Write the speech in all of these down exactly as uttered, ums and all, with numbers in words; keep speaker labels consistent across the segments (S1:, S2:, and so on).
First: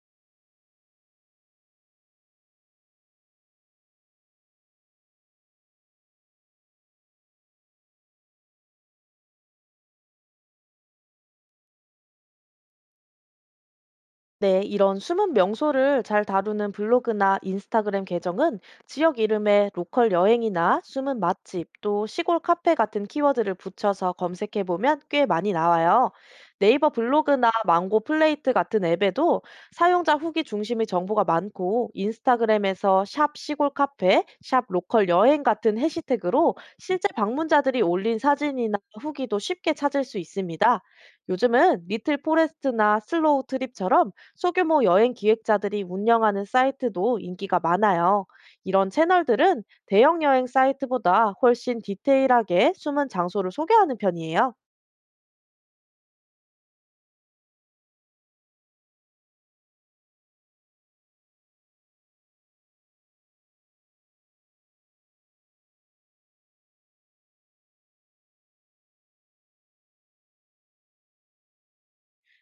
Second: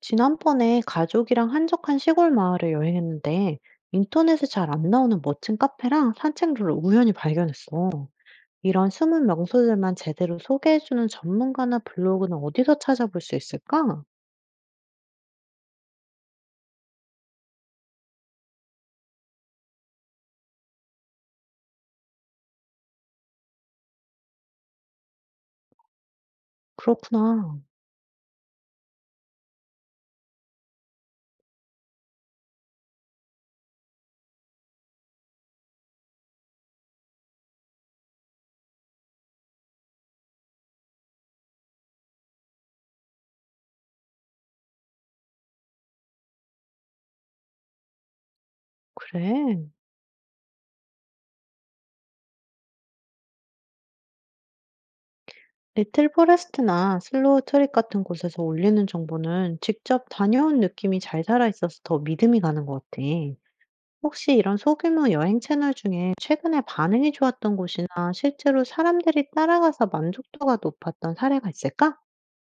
S1: 지난번에 가족이랑 한적한 시골 마을을 여행했는데 인터넷에 잘 안 나오는 멋진 카페랑 산책로를 우연히 발견했어. 이런 숨은 명소들만 제대로 소개해주는 전문가나 블로그는 어디서 찾아볼 수 있을까?
S2: 네, 이런 숨은 명소를 잘 다루는 블로그나 인스타그램 계정은 지역 이름에 로컬 여행이나 숨은 맛집, 또 시골 카페 같은 키워드를 붙여서 검색해 보면 꽤 많이 나와요. 네이버 블로그나
S1: 그렇구나.
S2: 망고 플레이트 같은 앱에도 사용자 후기 중심의 정보가 많고, 인스타그램에서 샵 시골 카페, 샵 로컬 여행 같은 해시태그로 실제 방문자들이 올린 사진이나 후기도 쉽게 찾을 수 있습니다. 요즘은 리틀 포레스트나 슬로우 트립처럼 소규모 여행 기획자들이 운영하는 사이트도 인기가 많아요. 이런 채널들은
S1: 그래.
S2: 대형 여행 사이트보다 훨씬 디테일하게 숨은 장소를 소개하는 편이에요.
S1: 리틀 포레스트나 슬로우 트립 같은 곳에서 올리는 정보는 직접 다녀온 느낌이 잘 살아있어서 더 믿음이 가는 것 같아. 혹시 이런 소규모 여행 채널 중에 최근에 반응이 좋았던 곳이나 실제로 사람들이 따라가서 만족도가 높았던 사례가 있을까?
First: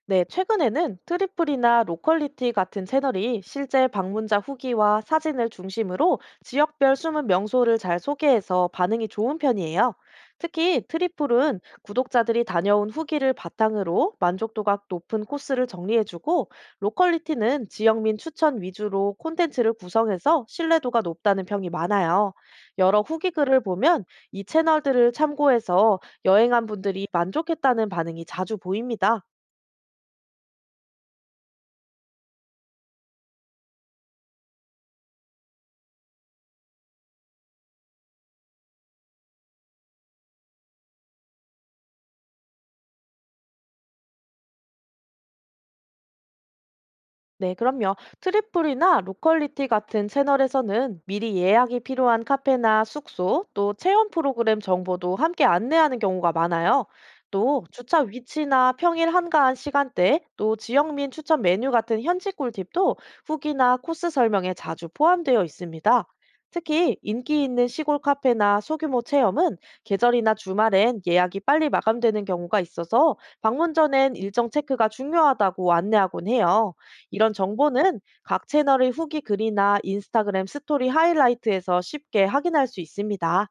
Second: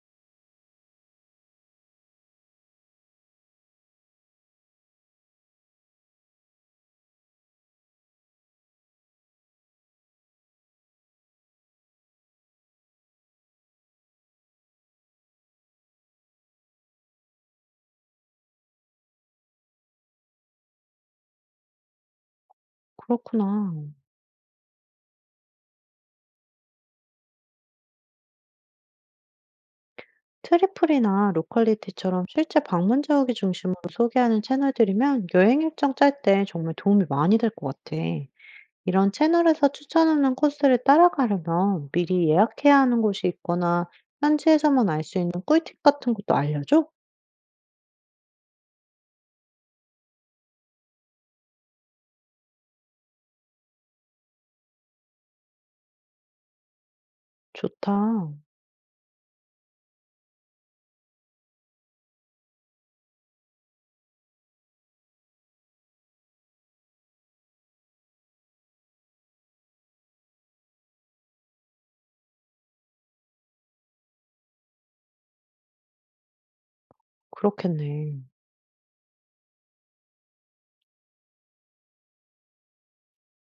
S2: 네, 최근에는 트리플이나 로컬리티 같은 채널이 실제 방문자 후기와 사진을 중심으로 지역별 숨은 명소를 잘 소개해서 반응이 좋은 편이에요. 특히 트리플은 구독자들이 다녀온 후기를 바탕으로 만족도가 높은 코스를 정리해주고, 로컬리티는 지역민 추천 위주로 콘텐츠를 구성해서 신뢰도가 높다는 평이 많아요. 여러 후기 글을
S1: 그렇구나.
S2: 보면 이 채널들을 참고해서 여행한 분들이 만족했다는 반응이 자주 보입니다.
S1: 트리플이나 로컬리티처럼 실제 방문 지역이 중심으로 소개하는 채널들이면 여행 일정 짤 때 정말 도움이 많이 될 것 같아. 이런 채널에서 추천하는 코스를 따라가려면 미리 예약해야 하는 곳이 있거나 현지에서만 알 수 있는 꿀팁 같은 것도 알려줘?
S2: 네, 그럼요. 트리플이나 로컬리티 같은 채널에서는 미리 예약이 필요한 카페나 숙소, 또 체험 프로그램 정보도 함께 안내하는 경우가 많아요. 또 주차
S1: 좋다.
S2: 위치나 평일 한가한 시간대, 또 지역민 추천 메뉴 같은 현지 꿀팁도 후기나 코스 설명에 자주 포함되어 있습니다. 특히 인기 있는 시골 카페나 소규모 체험은 계절이나 주말엔 예약이 빨리 마감되는 경우가 있어서 방문 전엔 일정 체크가 중요하다고 안내하곤 해요. 이런 정보는
S1: 그렇겠네.
S2: 각 채널의 후기 글이나 인스타그램 스토리 하이라이트에서 쉽게 확인할 수 있습니다.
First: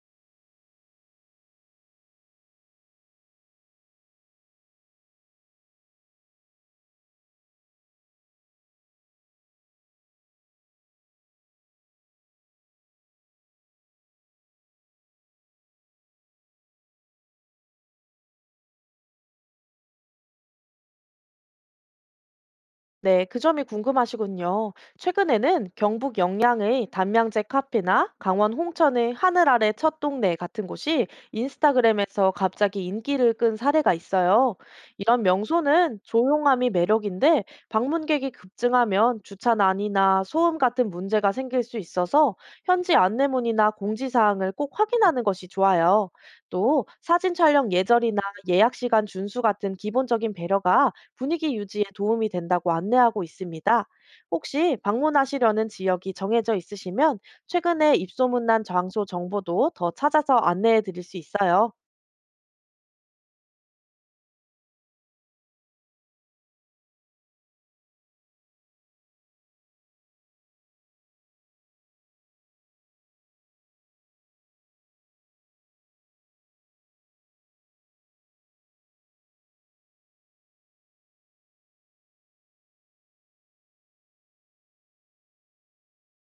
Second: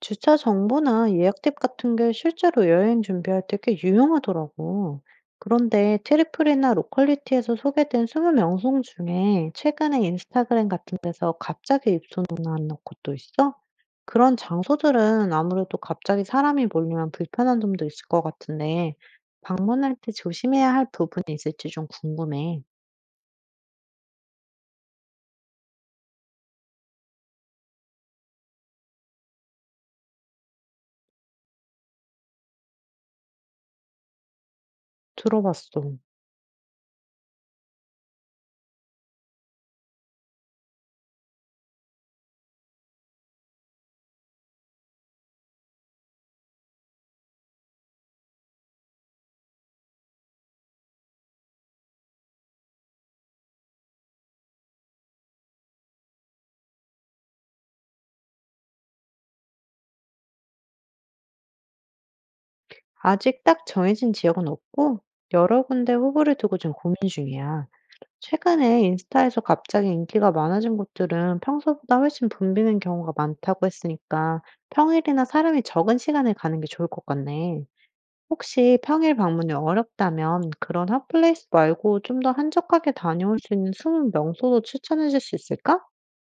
S1: 주차 정보나 예약 팁 같은 게 실제로 여행 준비할 때 꽤 유용하더라고. 그런데 트리플이나 로컬리티에서 소개된 이십 명송 중에 최근에 인스타그램 같은 데서 갑자기 입소문난 곳도 있어? 그런 장소들은 아무래도 갑자기 사람이 몰리면 불편한 점도 있을 것 같은데, 방문할 때 조심해야 할 부분이 있을지 좀 궁금해.
S2: 네, 그 점이 궁금하시군요. 최근에는 경북 영양의 단명제 카페나 강원 홍천의 하늘 아래 첫 동네 같은 곳이 인스타그램에서 갑자기 인기를 끈 사례가 있어요. 이런
S1: 들어봤어.
S2: 명소는 조용함이 매력인데, 방문객이 급증하면 주차 난이나 소음 같은 문제가 생길 수 있어서 현지 안내문이나 공지사항을 꼭 확인하는 것이 좋아요. 또 사진 촬영 예절이나 예약 시간 준수 같은 기본적인 배려가 분위기 유지에 도움이 된다고 안내하고 있습니다. 혹시 방문하시려는 지역이 정해져 있으시면 최근에 입소문난 장소 정보도 더 찾아서 안내해 드릴 수 있어요.
S1: 아직 딱 정해진 지역은 없고, 여러 군데 후보를 두고 좀 고민 중이야. 최근에 인스타에서 갑자기 인기가 많아진 곳들은 평소보다 훨씬 붐비는 경우가 많다고 했으니까 평일이나 사람이 적은 시간에 가는 게 좋을 것 같네. 혹시 평일 방문이 어렵다면 그런 핫플레이스 말고 좀 더 한적하게 다녀올 수 있는 숨은 명소도 추천해 줄 수 있을까?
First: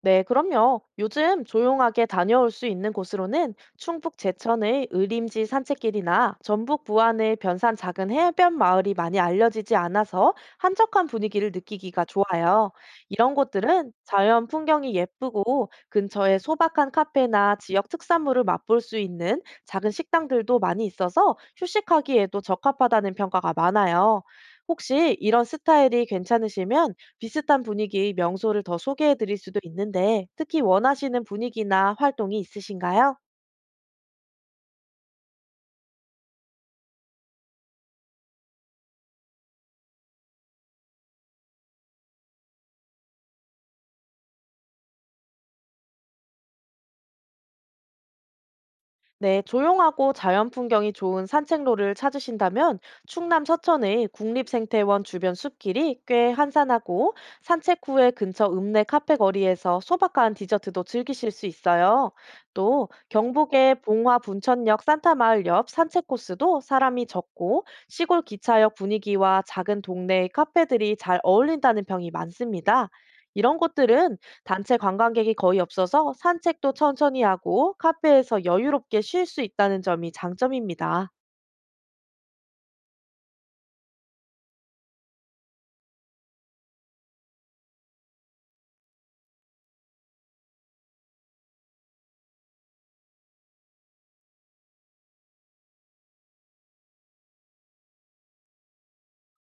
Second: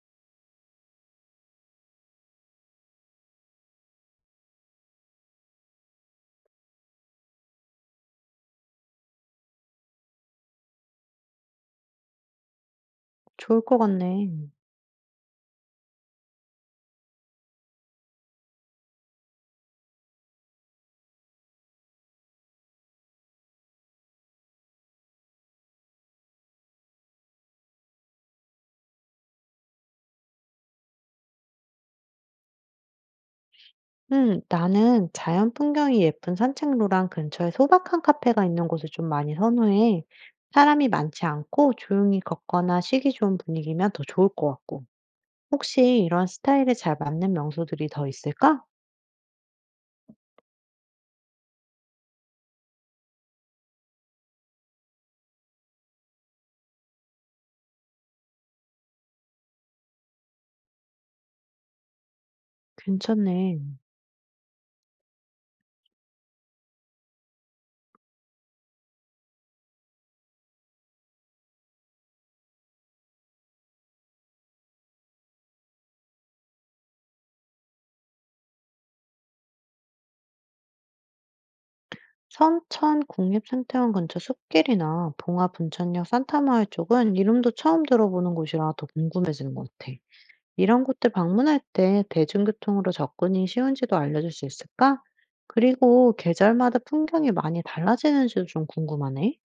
S2: 네, 그럼요. 요즘 조용하게 다녀올 수 있는 곳으로는 충북 제천의 의림지 산책길이나 전북 부안의 변산 작은 해변 마을이 많이 알려지지 않아서 한적한 분위기를 느끼기가 좋아요. 이런
S1: 좋을 것
S2: 곳들은
S1: 같네.
S2: 자연 풍경이 예쁘고 근처에 소박한 카페나 지역 특산물을 맛볼 수 있는 작은 식당들도 많이 있어서 휴식하기에도 적합하다는 평가가 많아요. 혹시 이런 스타일이 괜찮으시면 비슷한 분위기 명소를 더 소개해 드릴 수도 있는데, 특히 원하시는 분위기나 활동이 있으신가요?
S1: 음, 나는 자연 풍경이 예쁜 산책로랑 근처에 소박한 카페가 있는 곳을 좀 많이 선호해. 사람이 많지 않고 조용히 걷거나 쉬기 좋은 분위기면 더 좋을 것 같고. 혹시 이런 스타일에 잘 맞는 명소들이 더 있을까?
S2: 네, 조용하고 자연 풍경이 좋은 산책로를 찾으신다면 충남 서천의 국립생태원 주변 숲길이 꽤 한산하고 산책 후에 근처 읍내 카페 거리에서 소박한 디저트도 즐기실 수 있어요. 또
S1: 괜찮네.
S2: 경북의 봉화 분천역 산타마을 옆 산책 코스도 사람이 적고 시골 기차역 분위기와 작은 동네의 카페들이 잘 어울린다는 평이 많습니다. 이런 곳들은 단체 관광객이 거의 없어서 산책도 천천히 하고 카페에서 여유롭게 쉴 수 있다는 점이 장점입니다.
S1: 선천 국립생태원 근처 숲길이나 봉화 분천역 산타마을 쪽은 이름도 처음 들어보는 곳이라 더 궁금해지는 것 같아. 이런 곳들 방문할 때 대중교통으로 접근이 쉬운지도 알려줄 수 있을까? 그리고 계절마다 풍경이 많이 달라지는지도 좀 궁금하네.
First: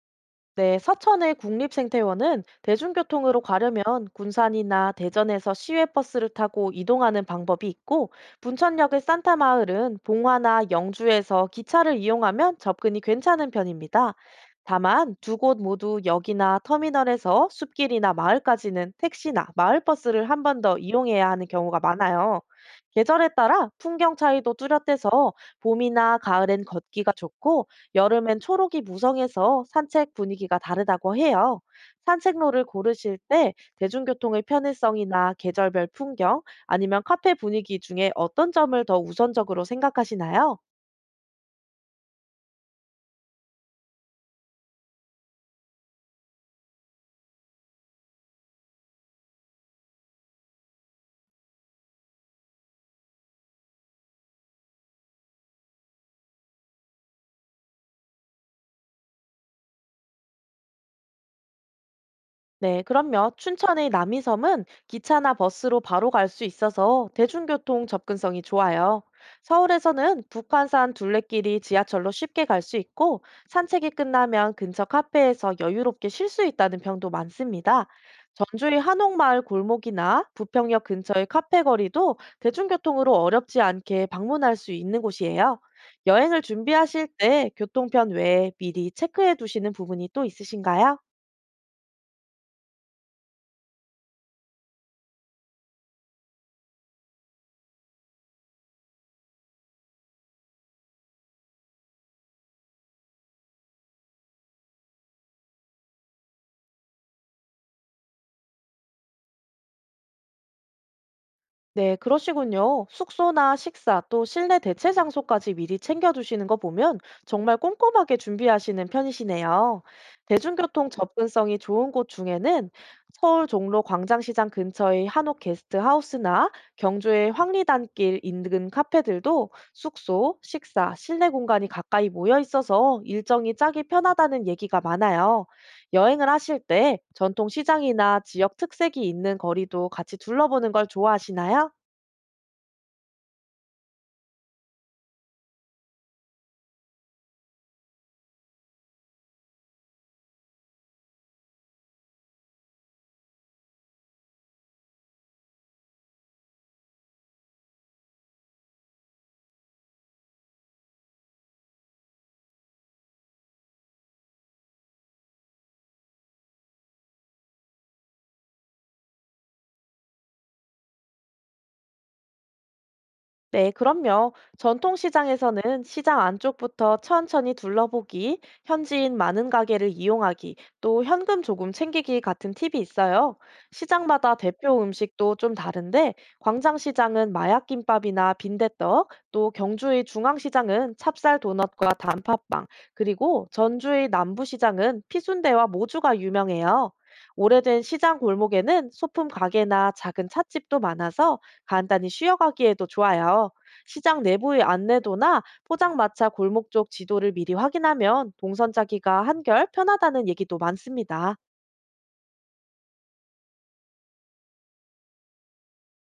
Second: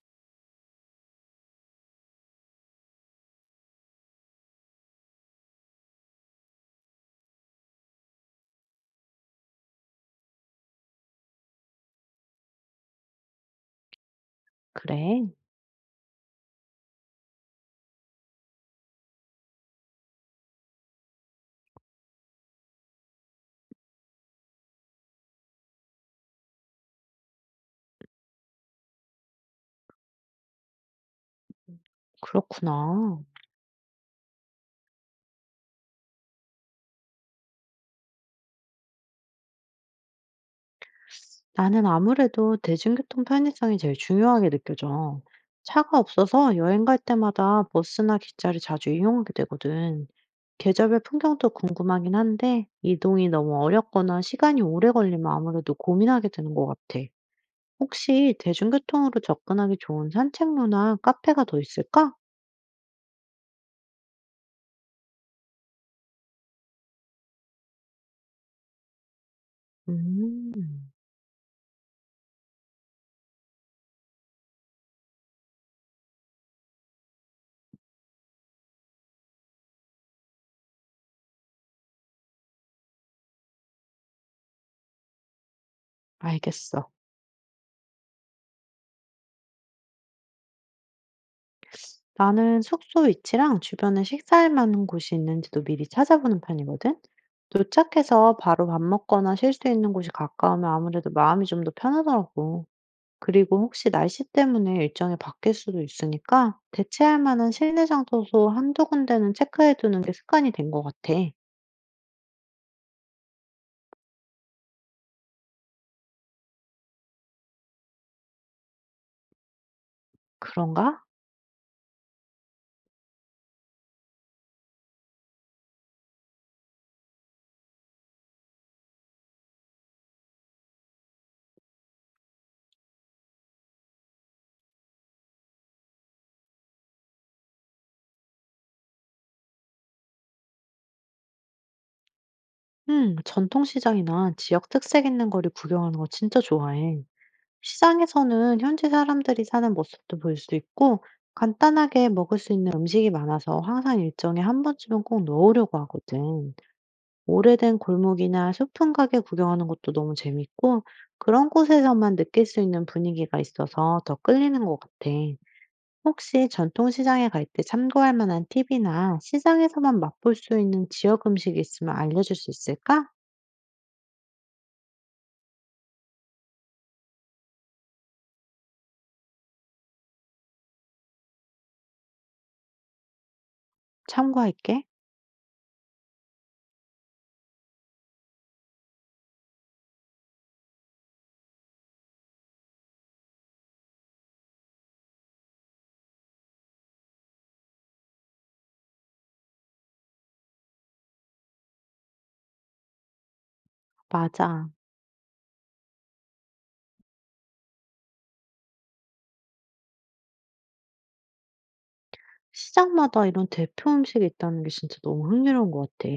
S2: 네, 서천의 국립생태원은 대중교통으로 가려면 군산이나 대전에서 시외버스를 타고 이동하는 방법이 있고, 분천역의 산타마을은 봉화나 영주에서 기차를 이용하면 접근이 괜찮은 편입니다. 다만,
S1: 그래,
S2: 두 곳 모두 역이나 터미널에서 숲길이나 마을까지는 택시나 마을버스를 한 번 더 이용해야 하는 경우가 많아요. 계절에 따라 풍경 차이도 뚜렷해서 봄이나 가을엔 걷기가 좋고, 여름엔 초록이 무성해서 산책 분위기가 다르다고 해요. 산책로를 고르실
S1: 그렇구나.
S2: 때 대중교통의 편의성이나 계절별 풍경, 아니면 카페 분위기 중에 어떤 점을 더 우선적으로 생각하시나요?
S1: 나는 아무래도 대중교통 편의성이 제일 중요하게 느껴져. 차가 없어서 여행 갈 때마다 버스나 기차를 자주 이용하게 되거든. 계절별 풍경도 궁금하긴 한데, 이동이 너무 어렵거나 시간이 오래 걸리면 아무래도 고민하게 되는 것 같아. 혹시 대중교통으로 접근하기 좋은 산책로나 카페가 더 있을까?
S2: 네, 그럼요. 춘천의 남이섬은 기차나 버스로 바로 갈 수 있어서 대중교통 접근성이 좋아요. 서울에서는
S1: 음,
S2: 북한산 둘레길이 지하철로 쉽게 갈 수 있고, 산책이 끝나면 근처 카페에서 여유롭게 쉴 수 있다는 평도 많습니다. 전주의 한옥마을 골목이나 부평역 근처의 카페 거리도 대중교통으로 어렵지 않게 방문할 수 있는 곳이에요. 여행을
S1: 알겠어.
S2: 준비하실 때 교통편 외에 미리 체크해 두시는 부분이 또 있으신가요?
S1: 나는 숙소 위치랑 주변에 식사할 만한 곳이 있는지도 미리 찾아보는 편이거든. 도착해서 바로 밥 먹거나 쉴 수 있는 곳이 가까우면 아무래도 마음이 좀 더 편하더라고. 그리고 혹시 날씨 때문에 일정이 바뀔 수도 있으니까 대체할 만한 실내 장소 한두 군데는 체크해 두는 게 습관이 된 것 같아.
S2: 네, 그러시군요. 숙소나 식사, 또 실내 대체 장소까지 미리 챙겨두시는 거 보면 정말 꼼꼼하게 준비하시는 편이시네요. 대중교통
S1: 그런가?
S2: 접근성이 좋은 곳 중에는 서울 종로 광장시장 근처의 한옥 게스트하우스나 경주의 황리단길 인근 카페들도 숙소, 식사, 실내 공간이 가까이 모여 있어서 일정이 짜기 편하다는 얘기가 많아요. 여행을 하실 때 전통 시장이나 지역 특색이 있는 거리도 같이 둘러보는 걸 좋아하시나요?
S1: 응, 전통시장이나 지역 특색 있는 거리 구경하는 거 진짜 좋아해. 시장에서는 현지 사람들이 사는 모습도 볼 수 있고, 간단하게 먹을 수 있는 음식이 많아서 항상 일정에 한 번쯤은 꼭 넣으려고 하거든. 오래된 골목이나 소품 가게 구경하는 것도 너무 재밌고, 그런 곳에서만 느낄 수 있는 분위기가 있어서 더 끌리는 것 같아. 혹시 전통시장에 갈 때 참고할 만한 팁이나 시장에서만 맛볼 수 있는 지역 음식이 있으면 알려줄 수 있을까?
S2: 네, 그럼요. 전통시장에서는 시장 안쪽부터 천천히 둘러보기, 현지인 많은 가게를 이용하기, 또 현금 조금 챙기기 같은 팁이 있어요. 시장마다 대표
S1: 참고할게.
S2: 음식도 좀 다른데, 광장시장은 마약김밥이나 빈대떡, 또 경주의 중앙시장은 찹쌀 도넛과 단팥빵, 그리고 전주의 남부시장은 피순대와 모주가 유명해요. 오래된 시장 골목에는 소품 가게나 작은 찻집도 많아서 간단히 쉬어가기에도 좋아요. 시장 내부의
S1: 맞아.
S2: 안내도나 포장마차 골목 쪽 지도를 미리 확인하면 동선 짜기가 한결 편하다는 얘기도 많습니다.
S1: 시장마다 이런 대표 음식이 있다는 게 진짜 너무 흥미로운 것 같아.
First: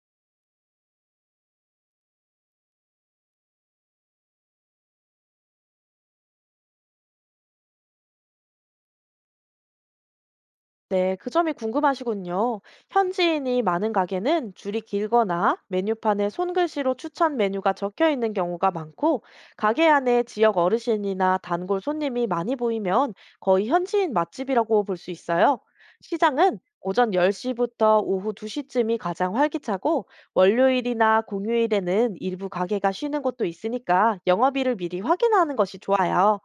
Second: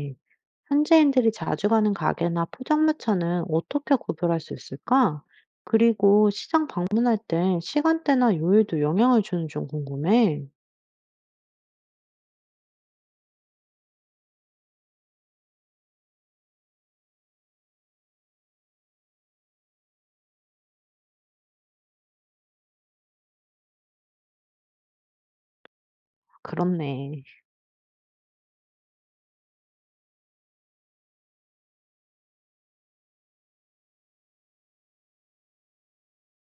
S1: 현지인들이 자주 가는 가게나 포장마차는 어떻게 구별할 수 있을까? 그리고 시장 방문할 때 시간대나 요일도 영향을 주는지 좀 궁금해.
S2: 네, 그 점이 궁금하시군요. 현지인이 많은 가게는 줄이 길거나 메뉴판에 손글씨로 추천 메뉴가 적혀 있는 경우가 많고, 가게 안에 지역 어르신이나 단골 손님이 많이 보이면 거의 현지인 맛집이라고 볼 수 있어요. 시장은 오전
S1: 그렇네.
S2: 열 시부터 오후 두 시쯤이 가장 활기차고, 월요일이나 공휴일에는 일부 가게가 쉬는 곳도 있으니까 영업일을 미리 확인하는 것이 좋아요.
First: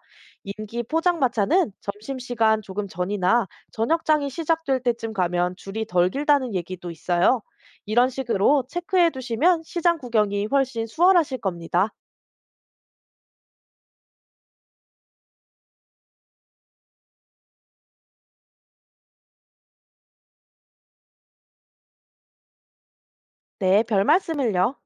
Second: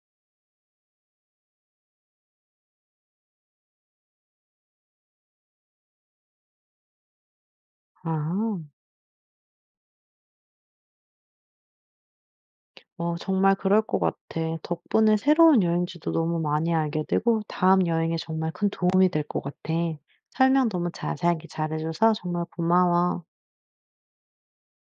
S2: 임기 포장마차는 점심시간 조금 전이나 저녁장이 시작될 때쯤 가면 줄이 덜 길다는 얘기도 있어요. 이런
S1: 아,
S2: 식으로 체크해 두시면 시장 구경이 훨씬 수월하실 겁니다.
S1: 어, 정말 그럴 것 같아. 덕분에 새로운 여행지도 너무 많이 알게 되고, 다음 여행에 정말 큰 도움이 될 것 같아. 설명 너무 자세하게 잘해줘서 정말 고마워.
S2: 네, 별 말씀을요.